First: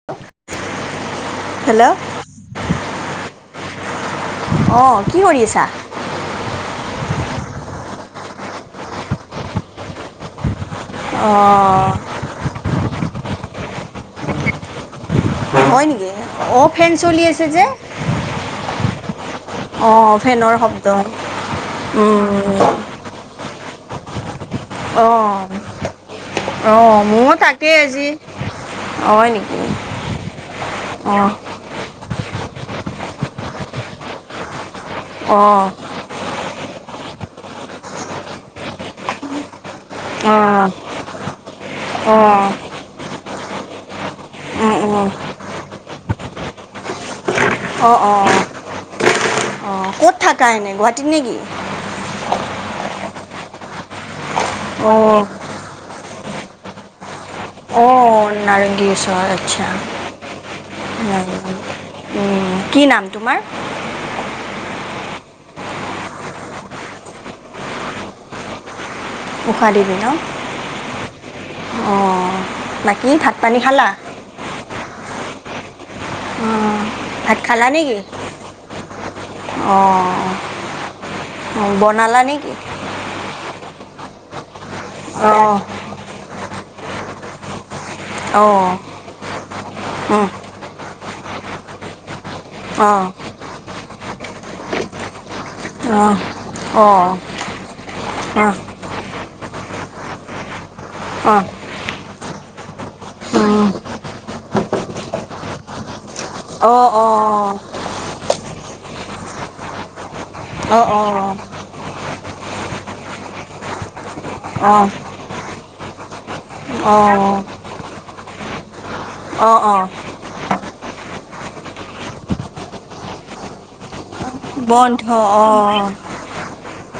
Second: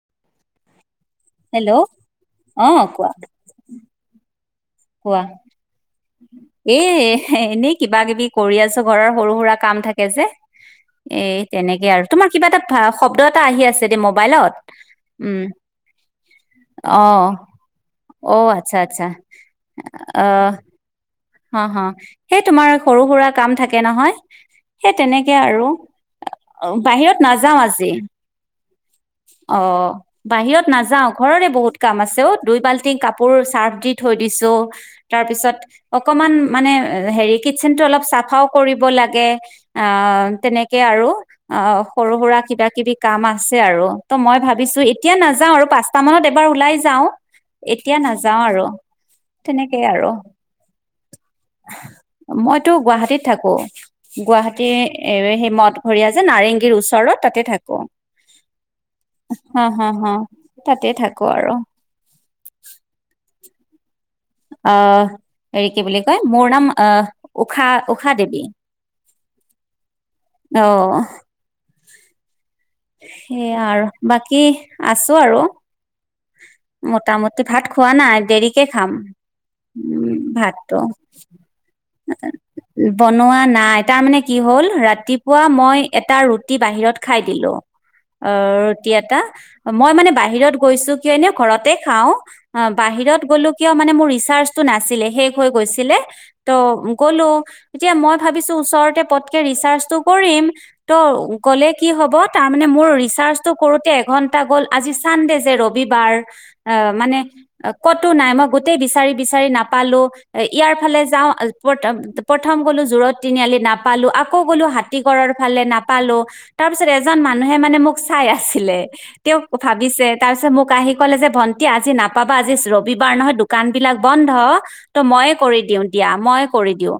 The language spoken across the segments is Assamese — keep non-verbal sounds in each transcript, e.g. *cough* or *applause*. *inaudible* হেল্ল'! অ' কোৱা। অ' কি কোৱা কৰি আছা? এ এনেই কিবাকিবি কৰি আছো, ঘৰৰ সৰুসুৰা কাম থাকে যে। এ তেনেকে অঁ আৰু তোমাৰ কিবা এটা শব্দ এটা আহি আছে দেই মবাইলত। হয় নেকি? অ' ফেন চলি আছে যে। অ আচ্ছা আচ্ছা অ' আহ ফেনৰ শব্দ। হা হা সেই তোমাৰ সৰু সুৰা কাম থাকে নহয় সেই অঁ তেনেকে আৰু, অঁ মোৰ বাহিৰত নাযাওঁ তাকেই আজি। হয় নেকি অ, বাহিৰত নাযাও অঁ ঘৰৰে বহুত কাম আছে অ দুই বাল্টি কাপোৰ চাৰ্ফ দি থৈ দিছো, তাৰপিছত অঁ অকমান মানে হেৰি কিটচেনটো চাফাও কৰিব লাগে আ অঁ তেনেকেই আৰু, সৰু-সুৰা অঁ কিবা কিবি কাম আছে আৰু। ত মই অঁ ভাবিছো এতিয়া নাজাও আৰু, পাঁচটা মানত এবাৰ উলাই যাও। অঁ এতিয়া অঁ অঁ নাযাও আৰু তেনেকেই আৰু। ক'ত থাকা এনে গুৱাহাটীত নেকি মই তোৰ গুৱাহাটীত থাকো, গুৱাহাটীৰ অঁ এৱেহিমত। নাৰেংগীৰ ওচৰত তাতে থাকো। অ, নাৰেংগিৰ ওচৰত হ আচ্ছা। হ হ তাতে থাকো আৰু উম। কি নাম তোমাৰ? অ, হেৰি কি বুলি কয় মোৰ নাম আ ঊষা দেৱী। ঊষা দেৱী ন, অ অ। সেইয়া আৰু বাকী আছো আৰু। অঁ ভাত মোটামুটি ভাট খালা খোৱা নেকি নাই, দেৰিকে খাম। উম। অঁ ভাতটো অঁ বনালা নেকি বনোৱা নাই তাৰ মানে কি হ'ল ৰাতিপুৱা মই এটা ৰুটি বাহিৰত খাই দিলো। অ অঁ অঁ ৰুটি এটা মই মানে বাহিৰত গৈছো কিয় এনে মানে ঘৰতে খাওঁ অ অঁ অঁ বাহিৰত গ'লো কিয় মানে মোৰ ৰিচাৰ্জটো নাছিলে, শেষ হৈ গৈছিলে অঁ ত অঁ অঁ অঁ গ'লো এতিয়া মই ভাবিছো ওচৰতে পত তকে ৰিচাৰ্চটো কৰিম ত' অঁ অঁ অঁ গ'লে কি হ'ব তাৰমানে মোৰ ৰিচাৰজটো কৰোতে এঘন্টা মান গ'ল আজি ছানডে যে ৰবিবাৰ অ অঁ মানে ক'তো নাই মই গোটেই বিচাৰি বিচাৰি নাপালো ইয়াৰ ফালে যাওঁ প্ৰথম গ'লো জোৰত তিনিআলি নাপালো, আকৌ গ'লো অঁ হাতী গড়ৰ ফালে নাপালো তাৰপিছত অঁ এজন মানুহে মানে মোক চাই আছিলে, তেওঁ অঁ অঁ ভাবিছে তাৰপিছত মোক আহি ক'লে যে ভণ্টি আজি নাপাবা আজি ৰবিবাৰ নহয় দোকান বিলাক বন্ধ বন্ধ ত' ময়েই অঁ কৰি দিওঁ দিয়া ময়েই কৰি দিওঁ।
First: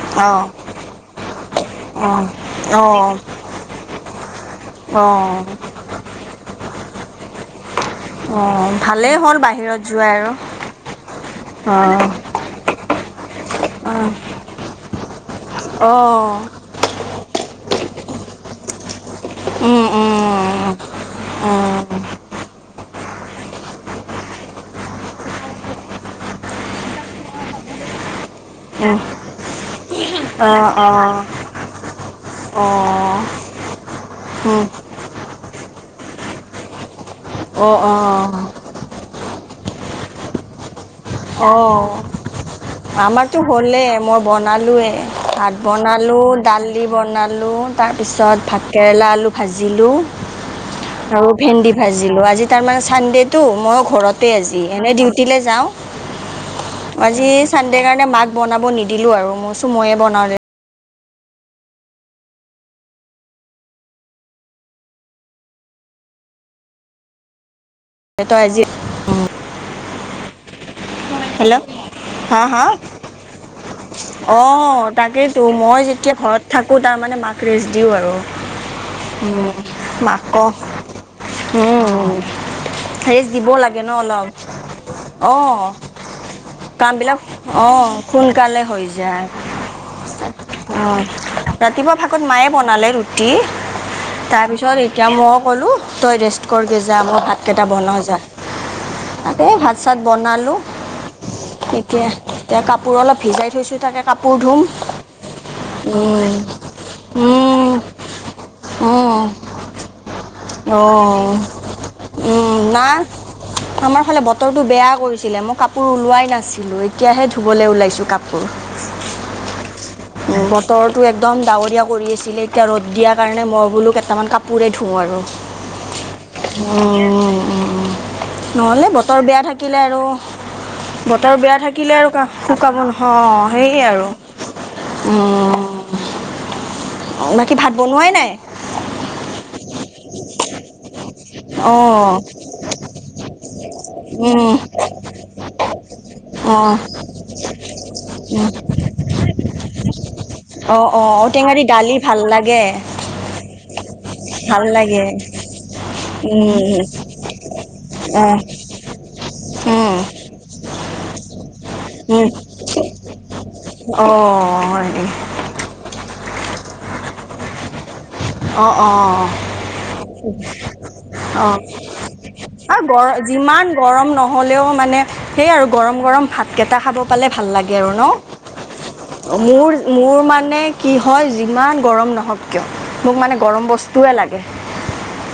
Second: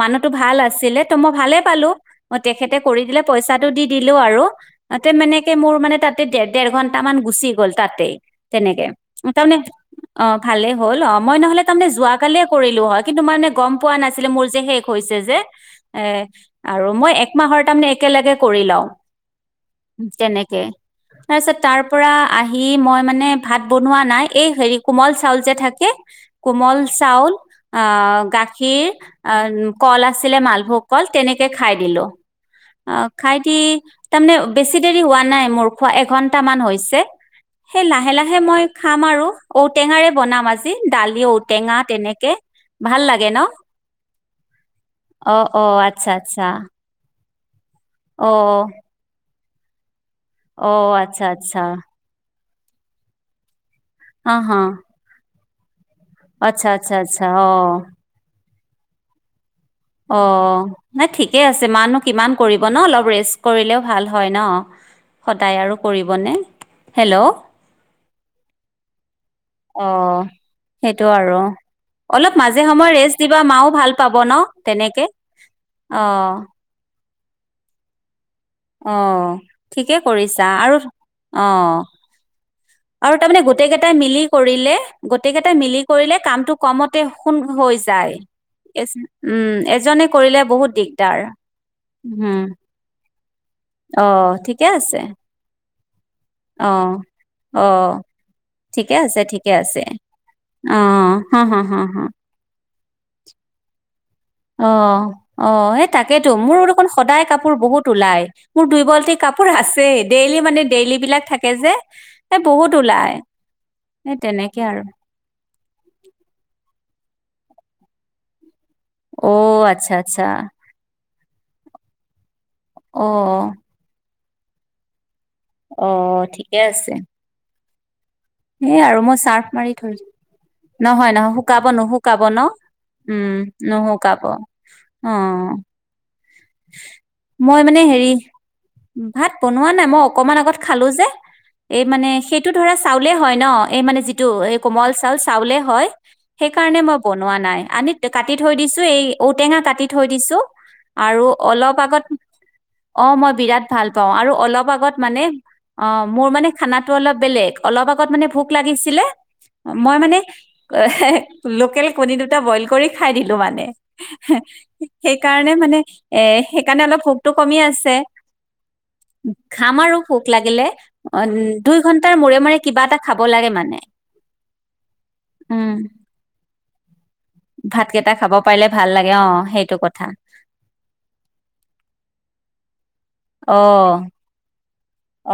মানুহটো অঁ ভাল আছিলে, ত মই ভালে পালো অঁ তেখেতে কৰি অঁ দিলে পইচা টো দি দিলো আৰু মানে অঁ তেনেকেই মোৰ মানে তাতেই দেৰ ঘন্টা মান গুচি গ'ল। তাতেই অঁ তেনেকে ভালেই হ'ল তাৰমানে বাহিৰত যোৱা অ আৰু ভালেই হ'ল, অ মই নহ'লে অঁ তাৰমানে যোৱা কালিয়েই কৰিলো হয় কিন্তু মানে গ'ম পোৱা নাছিলো মোৰ যে শেষ হৈছে যে এ অঁ আৰু মই একমাহৰ তাৰমানে একেলগে কৰি লওঁ। অঁ তেনেকে। তাৰপিছত তাৰপৰা আহি মই মানে ভাত বনোৱা নাই, এই হেৰি কোমল চাউল যে থাকে কোমল চাউল আ গাখীৰ আ কল আছিলে মালভোগ অঁ অঁ কল তেনেকে খাই দিলো আ অঁ খাই দি তাৰমানে উম, বেছি দেৰি হোৱা নাই মোৰ খোৱা এঘন্টা মান হৈছে, অ', সেই লাহে অ', লাহে মই খাম আৰু ঔটেঙাৰে বনাম আজি, দালি ঔটেঙা তেনেকে। ভাল লাগে ন আমাৰটো হ'লেই, মই বনালোৱে অ ভাত অ আচ্ছা বনালো, আচ্ছা দালি বনালোঁ, অ তাৰপিছত ভাতকেৰেলা আলু ভাজিলো অ আচ্ছা আৰু আচ্ছা ভেন্দি ভাজিলো। আজি তাৰমানে চানডেটো মই ঘৰতে অ হ আজি, এনেই ডিউটিলে যাওঁ। আচ্ছা। আচ্ছা আচ্ছা আজি অ চানদে কাৰণে মাক বনাব নিদিলো আৰু মো অ নাই ঠিকে আছে মা নো কিমান কৰিব ন অলপ ৰেষ্ট কৰিলেও ভাল হয় ন। সদায় আৰু কৰিবনে? হেল্ল। তই আজি অ সেইটো আৰু। হেল্ল' অলপ হা, মাজে হা, সময়ে ৰেষ্ট দিবা মাও ভাল পাব ন অ', তেনেকে, অহ। কু তাৰমানে মাক ৰেষ্ট দিওঁ আৰু। অহ উম, ঠিকেই কৰিছা মাকক আৰু অহ। উম, আৰু ৰেষ্ট তাৰমানে দিব গোটেই লাগে কেইটাই ন' মিলি অলপ। কৰিলে গোটেই কেইটাই অ', মিলি ক কৰিলে কামটো কমতে কামবিলাক হৈ অ', যায় সোনকালে হৈ এছ যায়। উম এজনে কৰিলে বহুত অ', দিগদাৰ। ৰাতিপুৱা ভাগত উম, মায়ে বনালে ৰুটি অ', ঠিকে তাৰপিছত আছে এতিয়া মই ক'লো তই ৰেষ্ট কৰ গে অ', যা মই ভাতকেইটা অ', বনাওঁ যা, ঠিকে আছে তাকে ঠিকে ভাত আছে। চাত বনালোঁ। অ', হা, হা, হা, হা, এতিয়া এতিয়া কাপোৰ অলপ ভিজাই থৈছো তাকে কাপোৰ ধু অ অ সেই তাকেতো মোৰ দেখোন সদায় কাপোৰ উম, বহুত ওলাই। মোৰ দুই বালটি উম, কাপোৰ আছেই ডেইলি মানে ডেইল বিলাক অ', থাকে যে এ উম, বহুত না ওলাই। আমাৰ এই ফালে তেনেকে বতৰটো আৰু বেয়া কৰিছিলে মই কাপোৰ ওলোৱাই নাছিলো এতিয়াহে ধুবলে ওলাইছো কা পোৰ। অ', আচ্ছা, আচ্ছা, বতৰটো একদম ডাৱৰীয়া কৰি আছিলে, এতিয়া ৰ'দ দিয়াৰ কাৰণে অ'। মই বোলো কেইটামান কা পোৰেই ধোওঁ আৰু। অ। ঠিকে আছে, উম উম, এই নহ'লে আৰু মই বতৰ বেয়া চাৰ্ফ মাৰি থাকিলে থৈ আৰু নহয়, নহয় বতৰ বেয়া শুকাব থাকিলে আৰু নুশুকাব ন? নোশুকাব অহ উম, সেয়ে আৰু। নুশুকাব অ', উম বাকী মই ভাত মানে হেৰি বনোৱাই নাই? ভাত বনোৱা নাই, মই অকমান আগত খালো যে। এই অঁ মানে সেইটো ধৰা চাউলে হয় ন এই মানে যিটো উম এই কোমল চাউল চাউলে হয়। অঁ সেইকাৰণে মই বনোৱা নাই, আনি কাটি থৈ দিছোঁ, এই ঔটেঙা কাটি থৈ দিছোঁ। অহ অহ ঔ অলপ আগত, অ মই বিৰাট ভাল পাওঁ আৰু ভাল অলপ আগত লাগে মানে অ মোৰ মানে উম খানাটো অলপ বেলেগ, অলপ আগত মানে অঁ ভোক লাগিছিলে মই উম মানে এহে লোকেল কণী উম দুটা বইল কৰি খাই দিলো মানে হা সেই অঁ সেইকাৰণে মানে এ সেইকাৰণে অলপ ভোকটো কমি আছে। অঁ অঁ খাম আৰু ভোক লাগিলে অ অঁ দুই ঘন্টাৰ মূৰে মূৰে কিবা আৰু এটা গৰ, খাব লাগে যিমান মানে গৰম নহ'লেও মানে সেইয়া উম, গৰম গৰম ভাতকেইটা পালে ভাল লাগে আৰু ন, ভাতকেইটা খাব পাৰিলে ভাল লাগে অ সেইটো মোৰ কথা। মোৰ মানে কি হয় যিমান গৰম নহওঁক কিয় মোক মানে অ গৰম বস্তুৱে লাগে।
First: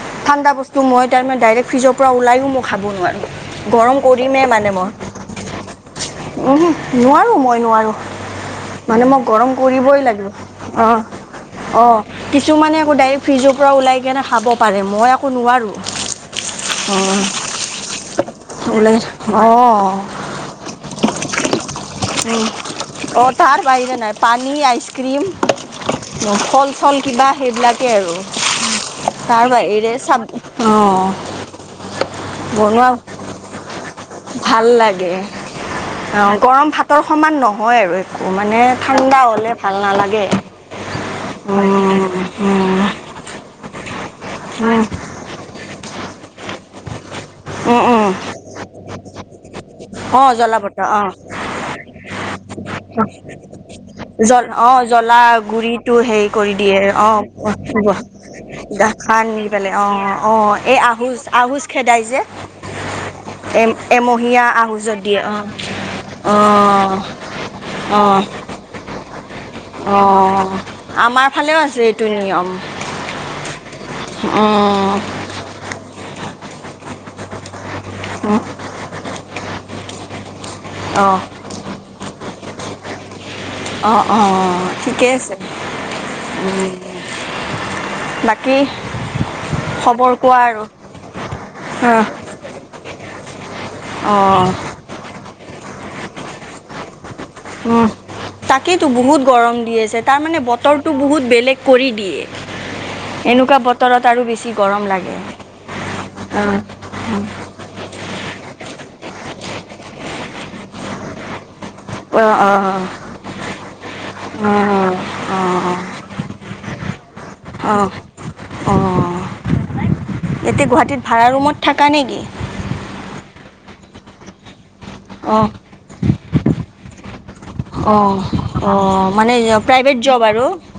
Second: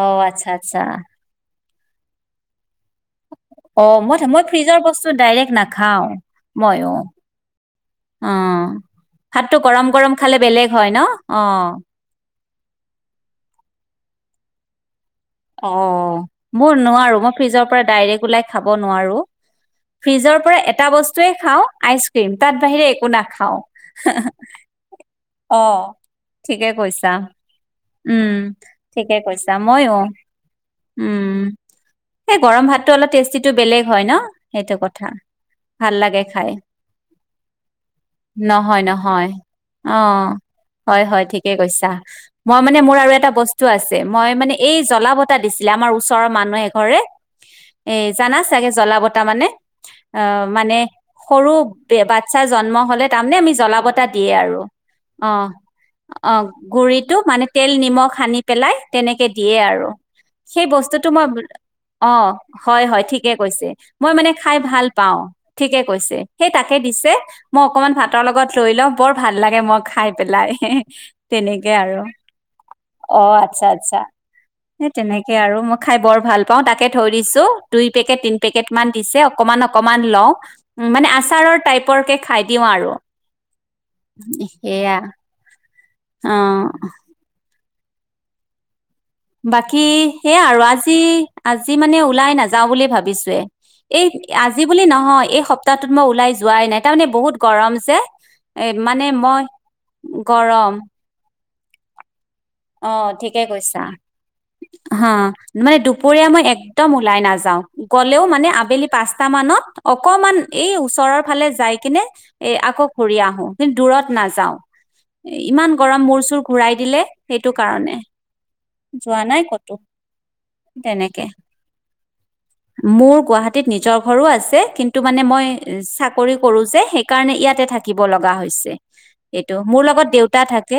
অ আচ্ছা ঠাণ্ডা বস্তু আচ্ছা মই তাৰমানে ডাইৰেক্ট ফ্ৰিজৰ পৰা ওলাইও মই খাব নোৱাৰোঁ। গৰম অঁ মই মই কৰিমেই ফ্ৰিজৰ বস্তু ডাইৰেক্ট নাখাওঁ। ওহোঁ নোৱাৰোঁ মই নোৱাৰোঁ। মানে মই গৰম ভাতটো কৰিবই গৰম খালে লাগিব বেলেগ হয় অ ন অ কিছুমানে আকৈ ডাইৰেক্ট ফ্ৰিজৰ পৰা ওলাই কেনে খাব পাৰে মই আকৌ নোৱাৰোঁ অঁ মোৰ নোৱাৰো অঁ মই ফ্ৰিজৰ পৰা ডাইৰেক্ট ওলাই খাব নোৱাৰোঁ, অঁ ফ্ৰিজৰ পৰা এটা বস্তুৱে খাওঁ আইচক উম' অ' তাৰ বাহিৰে নাই পানী, আইচক্ৰীম অ উম' ঠিকে ফল চল কৈছা কিবা সেইবিলাকেই আৰু উম ঠিকে তাৰ কৈছা বাহিৰে মইয়ো চাব উম অঁ এই গৰম ভাতটো অলপ টেষ্টিটো বেলেগ হয় ন, সেইটো কথা। ভাল লাগে অঁ খাই গৰম ভাতৰ সমান নহয় আৰু একো মানে নহয় ঠাণ্ডা নহয় হ'লে ভাল অ নালাগে। হয় হয় উম, ঠিকে উম, কৈছা, মই মানে মোৰ আৰু এটা বস্তু আছে, মই মানে এই উম, জ্বলা বতা দিছিলে আমাৰ ওচৰৰ মানুহ এঘৰে উম, এ উম, জানা চাগে জ্বলা বতা মানে। অ' অঁ জ্বলা মানে বটা অ' সৰু বে বাচ্ছাৰ জন্ম হ'লে তাৰমানে আমি জ্বলা বত তা দিয়ে জল আৰু অ' জ্বলা অ' গুৰিটো হেৰি অ' কৰি দিয়ে গুৰিটো অ' মানে তেল নিমখ সানি পেলাই তেনেকে সানি দিয়ে পেলাই আৰু অ' অ' সেই এই বস্তুটো আহোজ মই আহোজ খেদাই যে অ' হয় হয় ঠিকে এ কৈছে, মই মানে এমহীয়া খাই ভাল আহোজত পাওঁ। দিয়ে অ' ঠিকে কৈছে, সেই তাকে অ' দিছে মই অকমান ভাতৰ অঁ লগত লৈ লওঁ বৰ ভাল লাগে মই খাই পেলাই, অঁ আমাৰ ফালেও তেনেকে আছে আৰু এইটো নিয়ম অঁ আটচ্ছা আটচ্ছা। অঁ সেইয়াই আৰু মই খাই বৰ ভাল পাওঁ তাকে থৈ দিছো, দুই পেকেট তিন পেকেট মান দিছে অকমান অকমান লওঁ, মানে আচাৰৰ টাইপৰ কে খাই দিওঁ আৰু অঁ অঁ সেয়া ঠিকে আছে। অ', উম' বাকী বাকী খবৰ কোৱা সেয়া আৰু আজি আজি মানে ওলাই নাযাওঁ বুলি ভাবিছে এই অঁ আজি বুলি নহয়, এই সপ্তাহটোত মই ওলাই যোৱাই নাই, তাৰমানে বহুত গৰম অঁ যে। এ তাকেইেতো মানে বহুত মই গৰম দি আছে, তাৰ মানে গৰম বতৰটো বহুত বেলেগ কৰি দিয়ে। *inaudible* অঁ ঠিকে এনেকুৱা কৈছা, বতৰত আৰু বেছি গৰম হা লাগে মানে দুপৰীয়া মই অঁ একদম ওলাই নাযাওঁ। গ'লেও মানে আবেলি পাঁচটা মানত অকমান এই ওচৰৰ ফালে যাই কিনে অঁ এ আকৌ ঘূৰি আহো কিন্তু দূৰত অঁ নাযাওঁ। এ অঁ ইমান গৰম মূৰ চুৰ ঘূৰাই দিলে। টো অঁ কাৰণে অঁ যোৱা নাই ক'তো এতিয়া গুৱাহাটীত তেনেকে ভাড়া ৰুমত থাকা নেকি মোৰ গুৱাহাটীত নিজৰ ঘৰো আছে কিন্তু মানে মই অঁ চা কৰি কৰোঁ যে সেইকাৰণে ইয়াত তে থাকিব অঁ লগা হৈছে, অঁ মানে এইটো মোৰ প্ৰাইভেট লগত জব দেউতা আৰু থাকে,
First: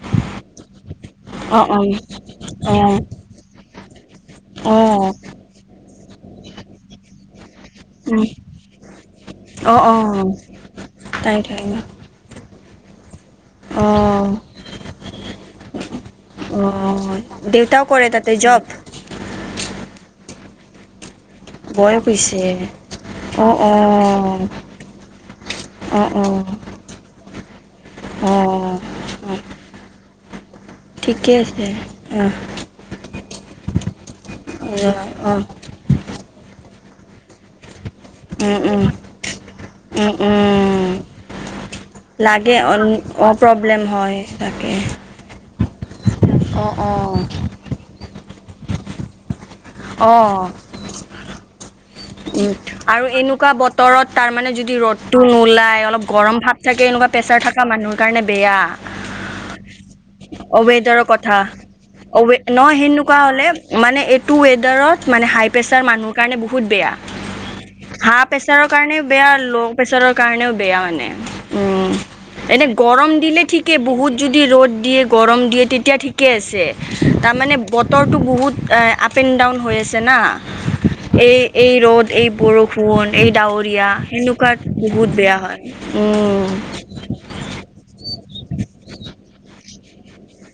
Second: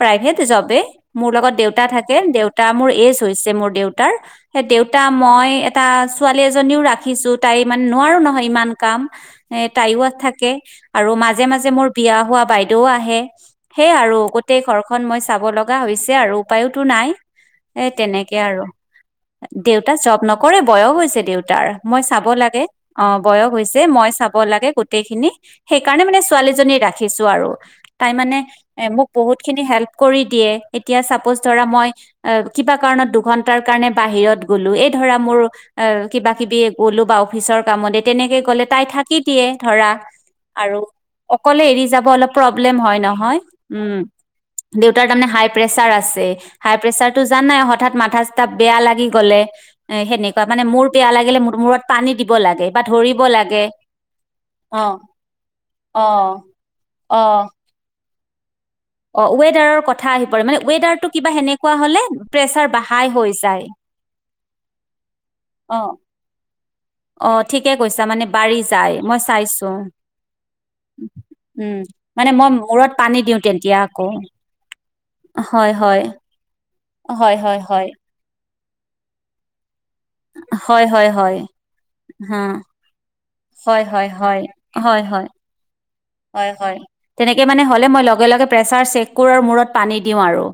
প্ৰাইভেট জবে মোৰ লগত দেউতা থাকে। দেউতা মোৰ এজ হৈছে মোৰ দেউতাৰ, সেই দেউতা ম মই এটা ছোৱালী এজনীও ৰাখিছোঁ। তাই মানে, নোৱাৰো নহয় ইমান কাম, এ অ অ তাইও থাকে আৰু তাই মাজে তাই মাজে মোৰ বিয়া হোৱা বাইদেউও আহে, অ সেই আৰু গোটেই ঘৰখন মই চাব লগ গা হৈছে আৰু অ উপায়োতো নাই, দেউতাও এ কৰে তাতে তেনেকে জব আৰু দেউতা জব নকৰে, বয়স হৈছে দেউ তাৰ মই বয়স চাব হৈছে লাগে, অ' বয়স হৈছে মই চাব লাগে গোটেই খিনি অ অ সেইকাৰণে মানে ছোৱালীজনী ৰাখিছোঁ আৰু তাই অ অ মানে মোক বহুতখিনি হেল্প কৰি দিয়ে এতিয়া ঠিকে চাপচ ধৰা আছে মই অ এ কিবা কাৰণত দুঘন্টাৰ কাৰণে বাহিৰত গলো এই ধৰা অ মোৰ এ কিবা কিবি গ'লো বা অফিচৰ কামতে তেনেকে উম গ'লে উম তাই থাকি দিয়ে ধৰা উম আৰু, উম অকলে এৰি যাব অলপ লাগে প্ৰব্লেম হয় অ নহয়। প্ৰব্লেম উম হয় তাকে দেউতাৰ তাৰ মানে হাই প্ৰেচাৰ আছে অ হাই অ প্ৰেচাৰ টো জানা নাই হঠাৎ মাথা চাথা বেয়া লাগি গলে, এ অ সেনেকুৱা মানে মোৰ বেয়া লাগিলে মোৰ মূৰত পানী দিব উম লাগে। বা আৰু ধৰিব এনেকুৱা লাগে বতৰত তাৰ মানে যদি অ ৰ'দটো নোলাই অলপ অ গৰম ভাব থাকে এনেকুৱা অ প্ৰেচাৰ থকা মানুহ। কাৰনে বেয়া। অ ৱেডাৰৰ কথা আহি পৰে মানে অবেদাৰ ৱেডাৰটো কিবা কথা সেনেকুৱা হলে অবি প্ৰেচাৰ নহয় বা হাই হেনেকুৱা হৈ হলে যায় মানে এই, টু ৱেদাৰত মানে হাই অ প্ৰেছাৰ মানুহৰ কাৰণে বহুত বেয়া। অ ঠিকে কৈছা হা মানে বাঢ়ি প্ৰেচাৰ যায় কাৰণেও মই বেয়া চাইছো ল' প্ৰেচাৰৰ কাৰণেও বেয়া মানে উ। উম মানে মই এনে মূৰত গৰম পানী দিওঁ দিলে ঠিকে তেতিয়া আকৌ বহুত যদি ৰ'দ দিয়ে গৰম দিয়ে হয় তেতিয়া হয় ঠিক ঠিকে আছে হয় তাৰমানে হয় হয় বতৰটো বহুত আপ এণ্ড ডাউন হৈ আছে। না হয় হয় হয় এই এই ৰ'দ এই হা বৰষুণ এই হয় ডাৱৰীয়া হয় হয় সেনেকুৱাত হয় বহুত বেয়া হয়। উম হয় হয় তেনেকে মানে হ'লে মই লগে লগে প্ৰেছাৰ চেক কৰো মূৰত পানী দিওঁ আৰু।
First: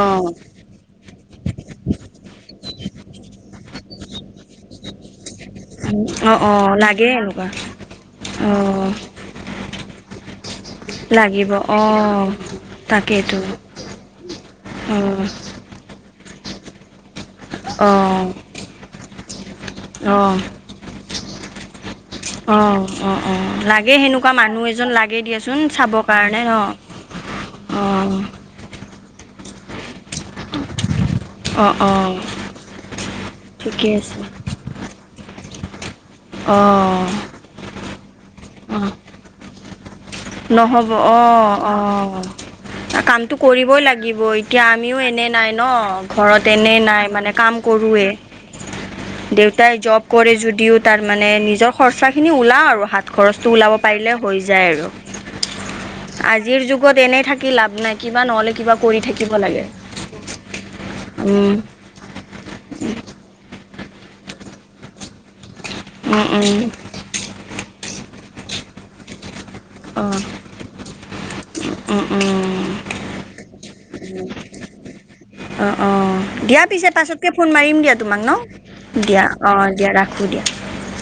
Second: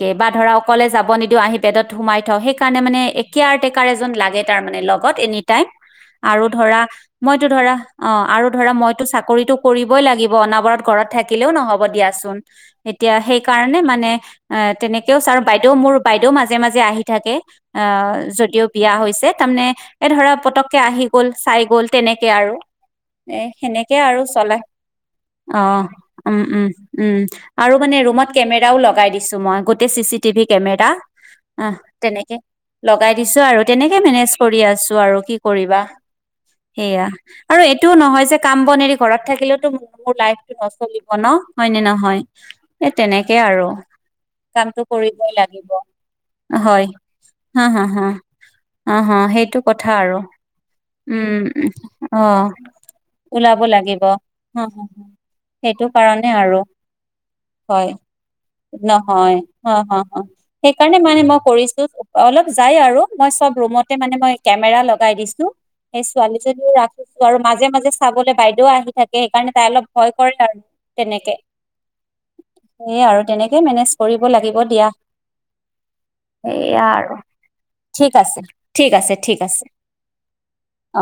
অ বা ধৰাউক, অকলে যাব নিদিওও আহি পেদত সোমাই থওঁ সেইকাৰণে মানে কেয়াৰটেকাৰ এজন লাগে তাৰ মানে লগত এনে তাই অ আৰু অ ধৰা লাগে মইটো এনেকুৱা ধৰা অ আৰু ধৰা অ মইটো চাক কৰিতো কৰিবই লাগিব অনবৰত, ঘৰত থাকিলেও লাগিব নহব দিয়া অ', চোন এতিয়া তাকেইতো হেই কাৰণে মানে এ তেনেকেও অ', চাম বাইদেউ মোৰ বাইদেউ মাজে মাজে আহি থাকে। আ, অ', যদিও বিয়া হৈছে তাৰমানে এ ধৰা অ', পতককে আহি গ'ল চাই গ'ল। তেনেকে আৰু অ', অ', এ অ', লাগে সেনেকে আৰু। সেনেকুৱা চলে। মানুহ এজন লাগে দিয়াচোন অ চাবৰ উ কাৰণে ন উ উ আৰু মানে অ', ৰুমত কেমেৰাও লগাই দিছো মই। গোটেই চি চি টিভি কেমেৰা অ তেনেকে লগাই দিছো আৰু ঠিকে তেনেকে আছে মেনেজ, কৰি আছো আৰু কি কৰিবা সেয়া অ', আৰু এইটোও নহয় যে কাম বন অ', এৰি, থাকিলেতো, নহব অ অ নহয় এই তেনেকে কামতটো আৰু কৰিবই লাগিবই। এতিয়া কামটো আমিও এনে কৰিবই নাই ন লাগিব ঘৰত এনে হয় নাই মানে কাম হা, হা, হা, কৰোয়ে। হা, হা সেইটো দেউতাই কথা জব আৰু কৰে যদিও তাৰ মানে উম, নিজৰ খৰচা খিনি অ', ওলাও আৰু হাত, খৰচটো ওলাব পাৰিলে হৈ হা যায় হা আৰু। হা সেইটো কাৰণে আৰু আজিৰ যুগত এনে থাকি লাভ হয় নাই কিবা নহ'লে কিবা কৰি থাকিব নহয়, লাগে। অ', অ', অ', সেইকাৰণে মানে মই উম, কৰিছো। অলপ যাই আৰু মই চব ৰুমতে মানে মই কেমেৰা লগাই দিছো সেই উম, উম, ছোৱালীজনীও ৰা আৰু মাজে মাজে চাবলৈ বাইদেউও আহি থাকে সেইকাৰণে তাই অলপ ভয় অ', কৰে আৰু তেনেকে। উম উ। হেয়া আৰু তেনেকে মেনেজ কৰিব লাগিব দিয়া। অ, অ দিয়া সেয়া পিছে আৰু পাছতকে ফোন মাৰিম দিয়া ঠিক তোমাক ন আছে, ঠিক আছে, দিয়া ঠিক অ আছে, দিয়া ৰাখো দিয়া। অ।